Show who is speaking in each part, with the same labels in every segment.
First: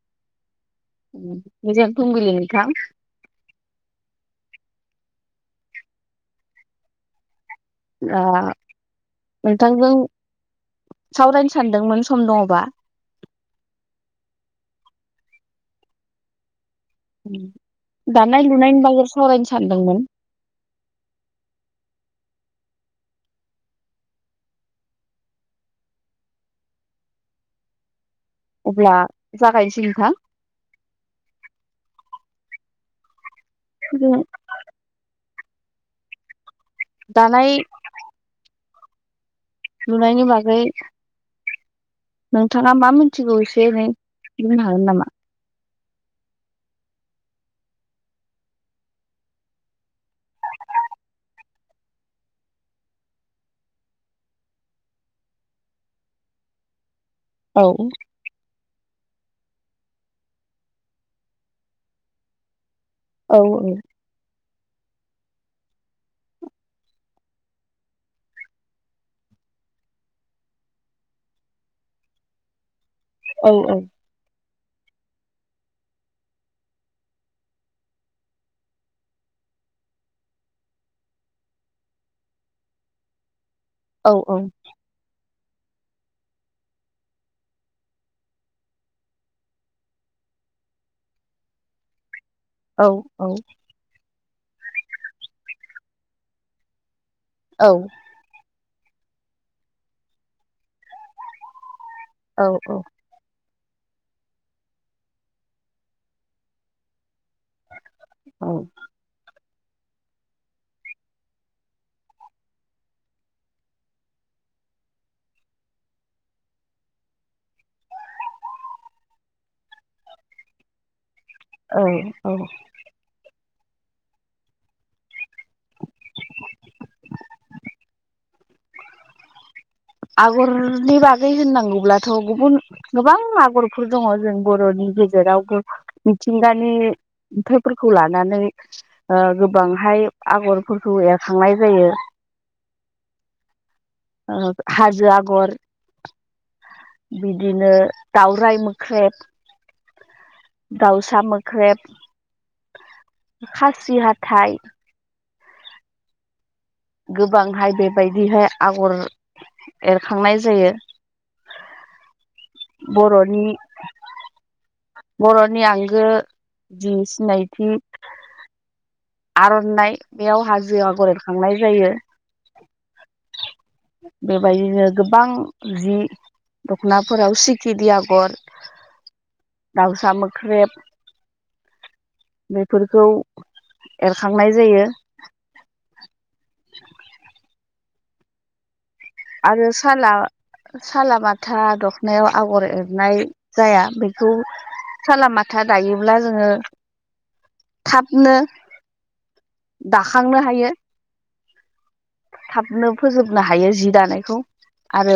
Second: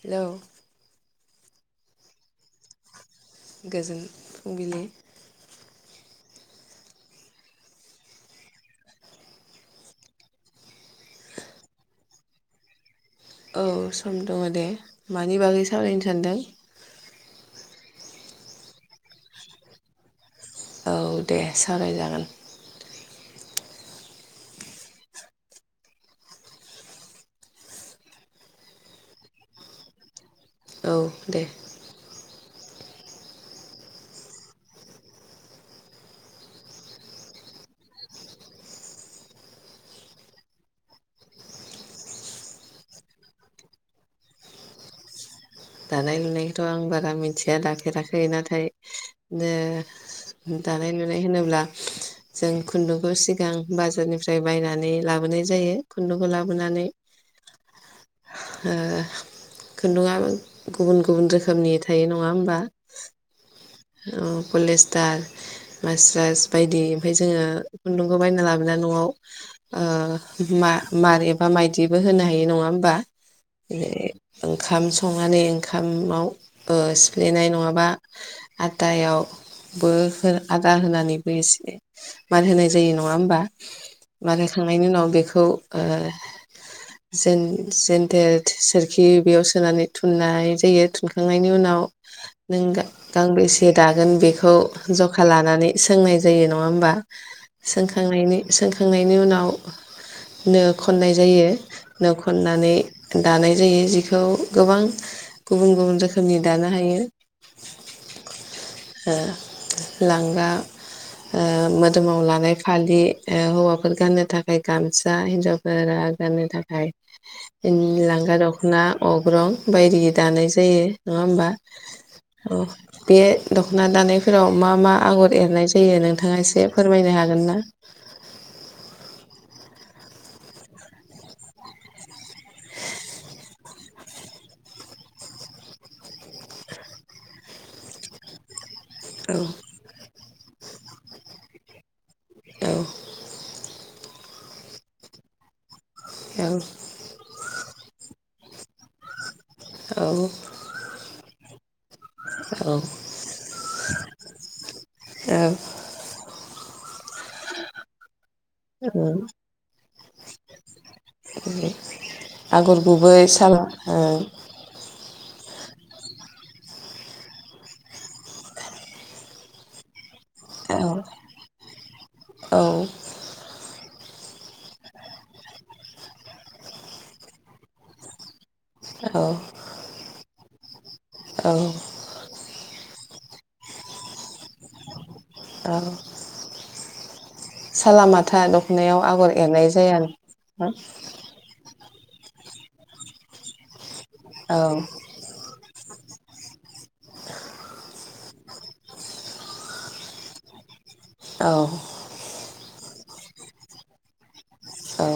Speaker 1: Hello?
Speaker 2: गोजोन फुंबिलि नोंथां।
Speaker 1: गोजोन फुंबिलि।
Speaker 2: आ नोंथांजों सावरायनो सानदोंमोन सम दङबा?
Speaker 1: औ सम दङ दे। मानि बागै सावरायनो सानदों?
Speaker 2: दानाय लुनायनि बागै सावरायनो सानदोंमोन।
Speaker 1: औ दे साबरायजागोन।
Speaker 2: अब्ला जागायनोसै नोंथां।
Speaker 1: औ दे।
Speaker 2: [unintelligible] दानाय लुनायनि बागै नोंथाङा मा मिथिगौ एसे एनै बुंनो हागोन नामा?
Speaker 1: दानाय लुनायखौथ' आं बारा मिथिया दाफेराखै नाथाय दानाय लुनाय होनोब्ला जों खुन्दुंखौ सिगां बाजारनिफ्राय बायनानै लाबोनाय जायो खुन्दुंखौ लाबोनानै
Speaker 2: औ
Speaker 1: खुन्दुआ गुबुन गुबुन रोखोमनि थायो नङा होमबा
Speaker 2: औ औ
Speaker 1: उम पलेस्टार मास्रास बायदि ओमफाय जोङो खुन्दुंखौ बायना लाबोना न'आव ओ मा-मार एबा माइदिबो होनो हायो नङा होमबा?
Speaker 2: औ औ।
Speaker 1: जेरै ओंखाम संनानै ओंखामाव ओ सिफ्लेनाय नङाबा आटायाव बो हो आटा होनानैबो एसे मार होनाय जायो नङा होमबा?
Speaker 2: औ
Speaker 1: बानायखांनायनि उनाव बेखौ ओ जेन-जेनथेर सोरखि बेयाव सोनानै थुननाय जायो थुनखांनायनि उनाव [unintelligible] नों
Speaker 2: औ
Speaker 1: गा-गांब्रैसे दागोन बेखौ ज'खा लानानै सोंनाय जायो नङा होमबा?
Speaker 2: औ
Speaker 1: सोंखांनायनि सोंखांनायनि उनाव नो खननाय जायो। नो
Speaker 2: औ
Speaker 1: खननानै दानाय जायो जिखौ गोबां गुबुन गुबुन रोखोमनि दानो हायो।
Speaker 2: औ
Speaker 1: लांगा ओ मोदोमाव लानाय फालि ओ हौवाफोर गाननो थाखाय गामसा हिनजावफोरा आ गाननो थाखाय [unintelligible] लांगा दख'ना अग्रं बायदि दानाय जायो नङा होमबा
Speaker 2: औ औ
Speaker 1: अ बे दख'ना दानायफोराव मा मा आगर एरनाय जायो नोंथाङा एसे फोरमायनो हागोन ना?
Speaker 2: [inaudible] आगरनि बागै होननांगौब्लाथ' गुबुन गोबां आगरफोर दङ जों बर'नि गेजेर रावखो मिथिंगानि नुथाइफोरखौ लानानै ओ
Speaker 1: औ
Speaker 2: गोबांहाय आगरफोरखौ एरखांनाय जायो।
Speaker 1: औ
Speaker 2: ओ हाजो आगर
Speaker 1: औ
Speaker 2: बिदिनो दावराइ मोख्रेब
Speaker 1: औ
Speaker 2: दाउसा मोख्रेब
Speaker 1: औ
Speaker 2: खासि हाथाइ गोबांहाय बेबायदिहाय आगर
Speaker 1: उम
Speaker 2: एरखांनाय जायो।
Speaker 1: आगर गुबै
Speaker 2: बर'नि
Speaker 1: साम ओ
Speaker 2: नि आंगो जि सिनायथि आर'नाइ बेयाव
Speaker 1: औ
Speaker 2: हाजो आगर एरखांनाय जायो।
Speaker 1: औ
Speaker 2: बेबायदिनो गोबां जि दख'नाफोराव सिखिरि आगर
Speaker 1: औ
Speaker 2: दाउसा मोख्रेब
Speaker 1: औ
Speaker 2: बेफोर खौ एरखांनाय जायो।
Speaker 1: औ सालामाथा दखनायाव आगर एरनाय
Speaker 2: आरो
Speaker 1: जाया औ
Speaker 2: साला
Speaker 1: औ
Speaker 2: सालामाथा द नायाव आगर एरनाय जाया बेखौ सालामाथ था दायोब्ला जोङो थाबनो दाखांनो हायो।
Speaker 1: औ
Speaker 2: नो फोजोबनो हायो जि दानायखौ
Speaker 1: औ
Speaker 2: आरो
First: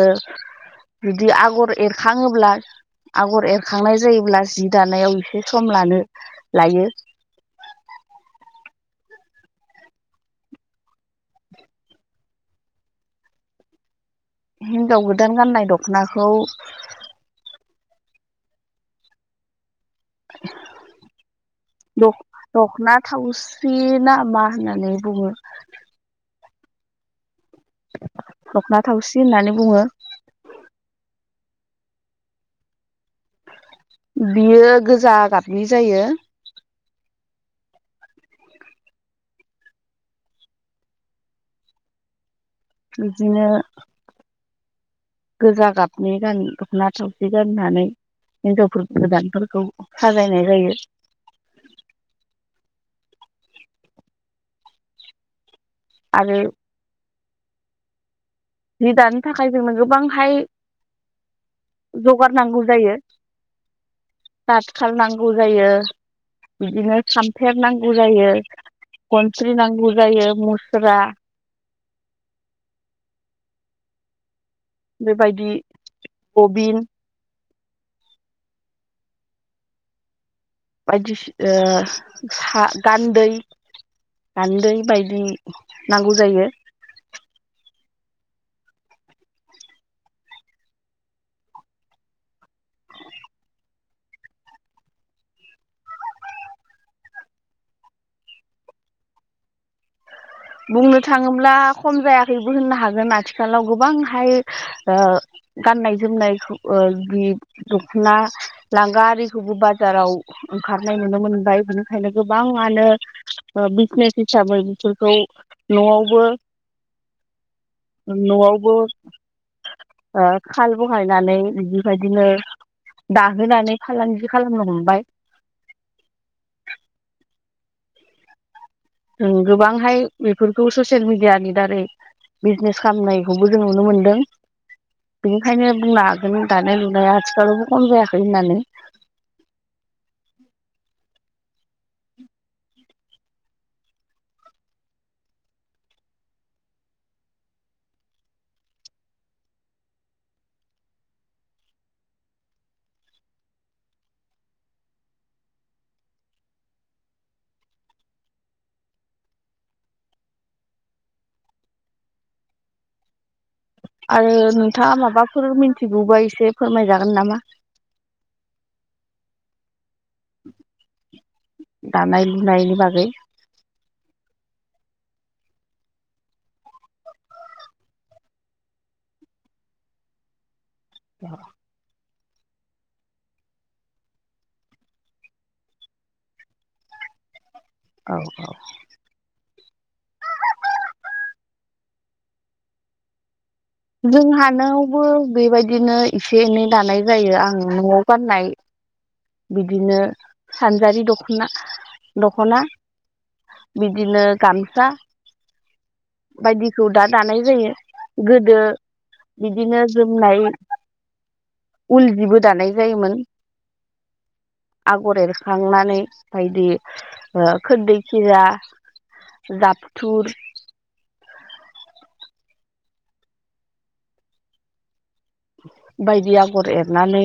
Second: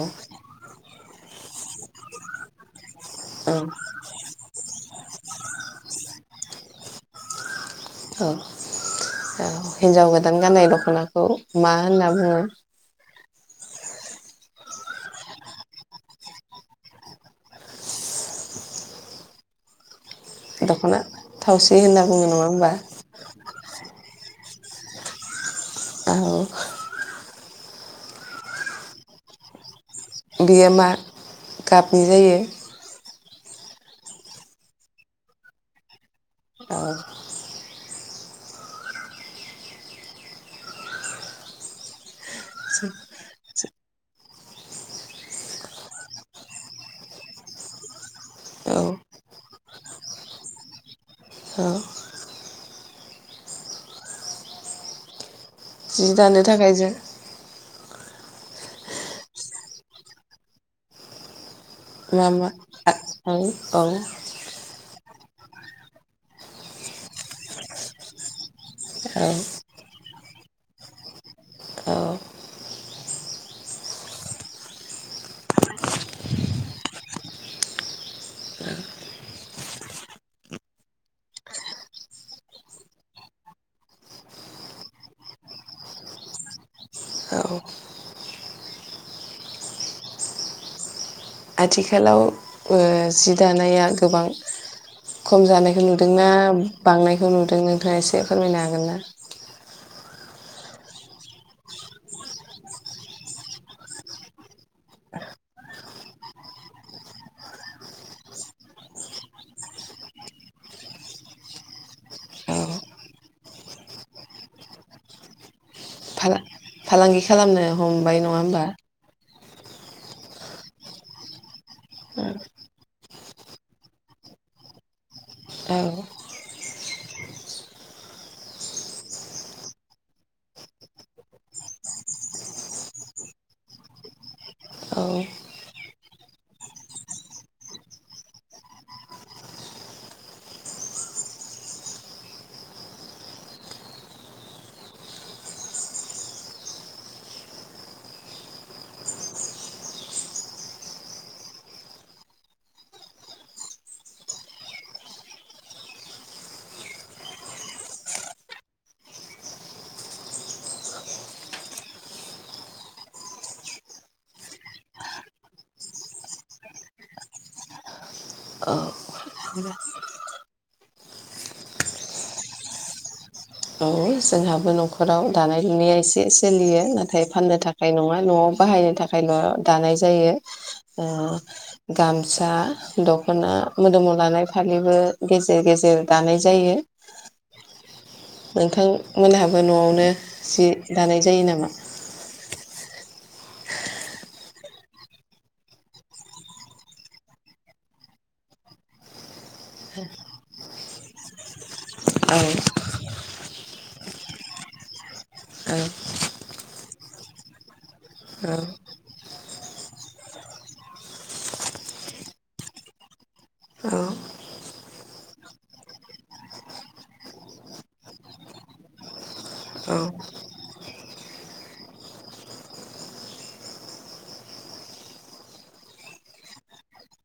Speaker 2: जुदि आगर एरखाङोब्ला आगर
Speaker 1: औ
Speaker 2: एरखांनाय जायोब्ला जिब दानायाव एसे सम लानो लायो।
Speaker 1: औ औ हिन्जाव गोदान गाननाय दख'नाखौ मा होनना बुङो?
Speaker 2: हिनजाव गोदान गाननाय दख'नाखौ
Speaker 1: दख'ना थावसि होनना बुङो नङा होमबा?
Speaker 2: दख'ना [unintelligible] ना मा होननानै बुङो
Speaker 1: औ ।
Speaker 2: दख'ना थावसि होननानै बुङो ।
Speaker 1: बेयो मा गाबनि जायो?
Speaker 2: बियो गोजा गाबनि जायो ।
Speaker 1: औ ।
Speaker 2: बिदिनो गोजा गाबनि गान दख'ना थावसि गाननानै
Speaker 1: औ
Speaker 2: हिनजावफोर गोदानफोरखौ साजायनाय जायो ।
Speaker 1: औ । जि
Speaker 2: आरो
Speaker 1: दानो थाखाय जों
Speaker 2: जि दानो थाखाय जोंनो गोबांहाय
Speaker 1: मा
Speaker 2: जगार
Speaker 1: मा
Speaker 2: नांगौ जायो
Speaker 1: औ औ
Speaker 2: दाथखाल नांगौ गौ जायो बिदिनो थामफेर नांगौ जायो
Speaker 1: औ
Speaker 2: खनस्रि नांगौ जायो मुस्रा बेबायदि गबिन बायदिसिन ओ सा गान्दै गान्दै बायदि नांगौ जायो ।
Speaker 1: औ औ आथिखालाव ओ जि दानाया गोबां खम जानायखौ नुदोंनाा बांनायखौ नुदों नोंथाङा एसे फोरमायनो हागोन ना?
Speaker 2: बुंनो थाङोब्ला खम जायाखैबो होननो हागोन आथिखालाव गोबांहाय ओ गाननाय जोमनायखौ ओ बि दख'ना लांगा आरिखौबो बाजाराव ओंखारनाय नुनो मोनबाय बेनिखायनो
Speaker 1: औ
Speaker 2: गोबाङानो ओ बिजनेस हिसाबै बिसोरखौ नआवबो
Speaker 1: फाला फालांगि खालामनो हमबाय नङा होमबा?
Speaker 2: न'आवबो ओ खाल बहायनानै बेबायदिनो दाहोनानै फालांगि खालामनो हमबाय ।
Speaker 1: औ ।
Speaker 2: ओम गोबांहाय बेफोरखौ ससियेल मिडियानि दारै बिजनेस खालामनायखौबो जों नुनो मोनदों
Speaker 1: औ
Speaker 2: बेनिखायनो बुंनो हागोन दानाय लुनाया आथिखालावबो खम जायाखै होननानै । [inaudible] आरो नोंथाङा माबाफोर मिथिगौबा एसे फोरमायजागोन नामा?
Speaker 1: ओ ।
Speaker 2: दानाय लुनायनि बागै ।
Speaker 1: औ जोंहाबो न'खराव दानाय लुनाया एसे सोलियो नाथाय फाननो थाखाय नङा न'आव बाहायनो थाखाय थाखायल' दानाय जायो ओ गाम गसा, दख'ना, मोदोमाव लानाय फालिबो गेजेर गेजेर दानाय जायो ।
Speaker 2: औ औ ।
Speaker 1: मोनहाबो न'आवनो जि दानाय जायो नामा?
Speaker 2: जोंहानायावबो बेबायदिनो एसे एनै दानाय जायो आं न'आव गाननाय बिदिनो सानजारि दख'ना
Speaker 1: औ
Speaker 2: दख'ना बिदिनो गामसा
Speaker 1: औ
Speaker 2: बायदिखौ दा दानाय जायो
Speaker 1: औ
Speaker 2: गोदो बिदिनो जोमनाय उल जिबो दानाय जायोमोन ।
Speaker 1: औ
Speaker 2: [inaudible] आगर एरखांनानै बायदि ओ खोरदै [unintelligible]
Speaker 1: औ
Speaker 2: जाफथुर । बायदि आगर एरनानै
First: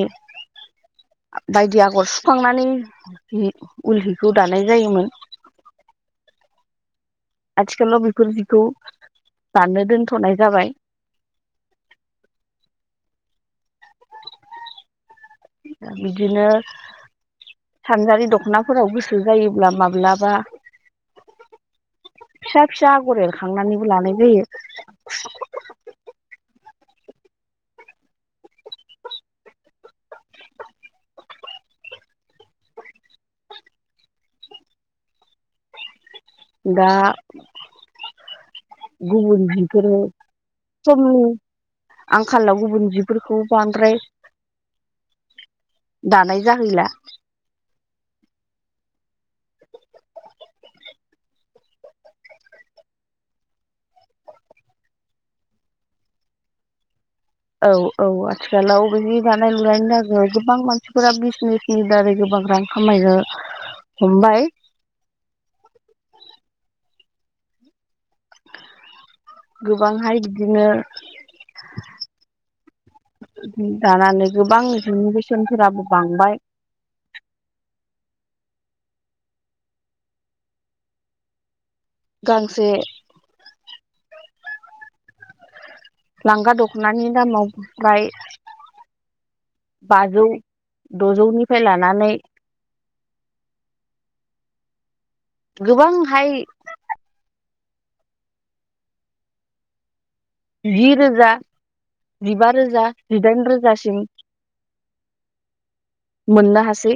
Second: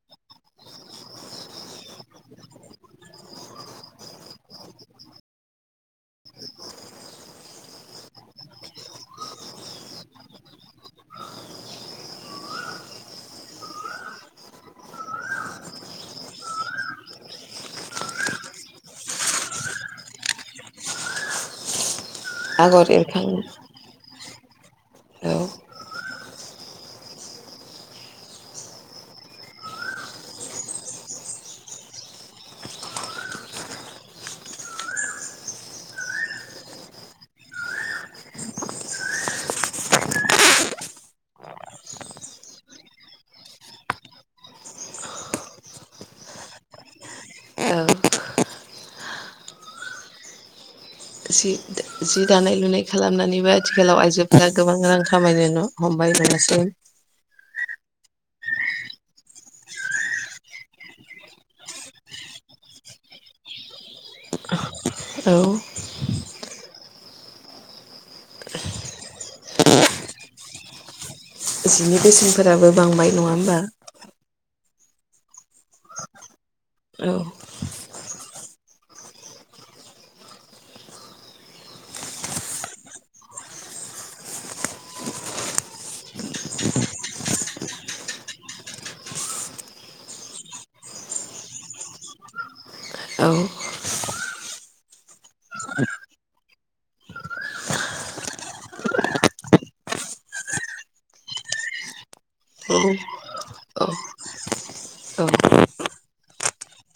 Speaker 2: बायदि आगर सुखांनानै उल हिखौ दानाय जायोमोन [inaudible] [unintelligible] आथिखालाव [inaudible] [unintelligible] बिदिनो सानजारि दख'नाफोराव गोसो जायोब्ला माब्लाबा फिसा फिसा आगर एरखांनानैबो लानाय जायो
Speaker 1: औ
Speaker 2: दा गुबुनफोरो समनि आंखालाव गुबुन जिफोरखौ बांद्राय दानाय जाहैला
Speaker 1: जि जिदानाय लुनाय खालामनानैबो आथिखालाव आइजोफोरा गोबां रां खामायनो ह'मबाय [unintelligible] [inaudible]
Speaker 2: औ औ आथिखालाव बे दानाय लु जाग गोबां मानसिफोरा बिजनेसनि बारै गोबां रां खामायनो हमबाय
Speaker 1: औ
Speaker 2: गोबांहाय बिदिनो
Speaker 1: जिनि बेसेनफोराबो बांबाय नङा होमबा
Speaker 2: दानानै गोबां रोोंनि बेसेनफोराबो बांबाय
Speaker 1: औ
Speaker 2: गांसे लांगा दख'नानि दामाहाय बाजौ द'जौनिफ्राय लानानै
Speaker 1: औ
Speaker 2: गोबांहाय जि रोजा जिबा
Speaker 1: औ
Speaker 2: रोजा जिदाइन
Speaker 1: औ
Speaker 2: रोजासिम
Speaker 1: औ
Speaker 2: मोन्नो हसि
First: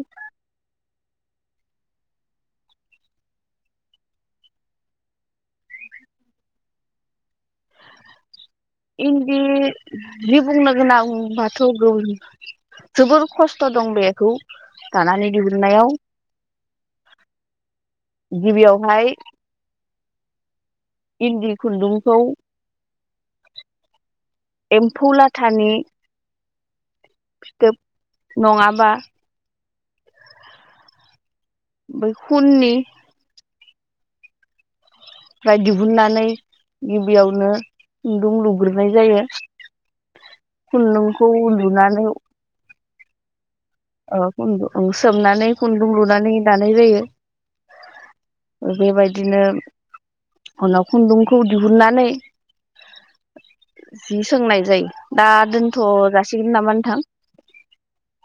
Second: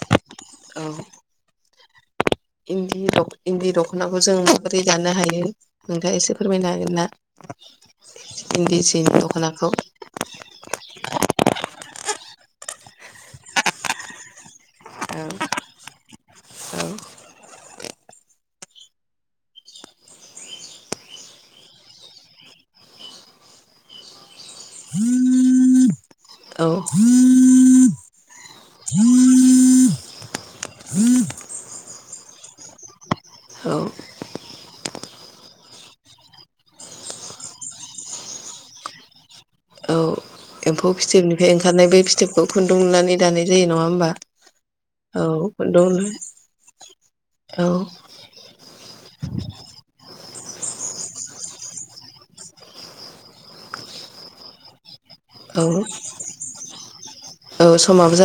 Speaker 1: औ इन्दि इन्दि दख'नाखौ जों माबोरै दानो हायो नोंथाङा एसे फोरमायनो हागोन ना इन्दि जिनि
Speaker 2: इन्दि
Speaker 1: दख'नाखौ
Speaker 2: जि बुंनो गोनां बाथौ गुब [inaudible] जोबोर खसथ'दं बेखौ दानानै दिहुन नायाव
Speaker 1: औ
Speaker 2: गिबियावहाय इन्दि खुन्दुंखौ एम्फौ लाथानि
Speaker 1: औ
Speaker 2: फिथोब नङाबा बै खुन्नि
Speaker 1: औ
Speaker 2: ओमफ्राय दिहुननानै गिबियावनो खुन्दुं लुग्रोनाय जायो [inaudible]
Speaker 1: औ
Speaker 2: [unintelligible]
Speaker 1: एम्फौ
Speaker 2: खुन्दुंखौ लुनानै
Speaker 1: जायो नङा होमबा
Speaker 2: खुन्दुं
Speaker 1: औ
Speaker 2: सोमनानै खुन्दुं
Speaker 1: दौनो
Speaker 2: लुनानै दानाय जायो
Speaker 1: औ
Speaker 2: बेबायदिनो जि सोंनाय जायो दा
Speaker 1: औ
Speaker 2: दोनथ' जासिगोन नामा नोंथां
Speaker 1: औ समाबो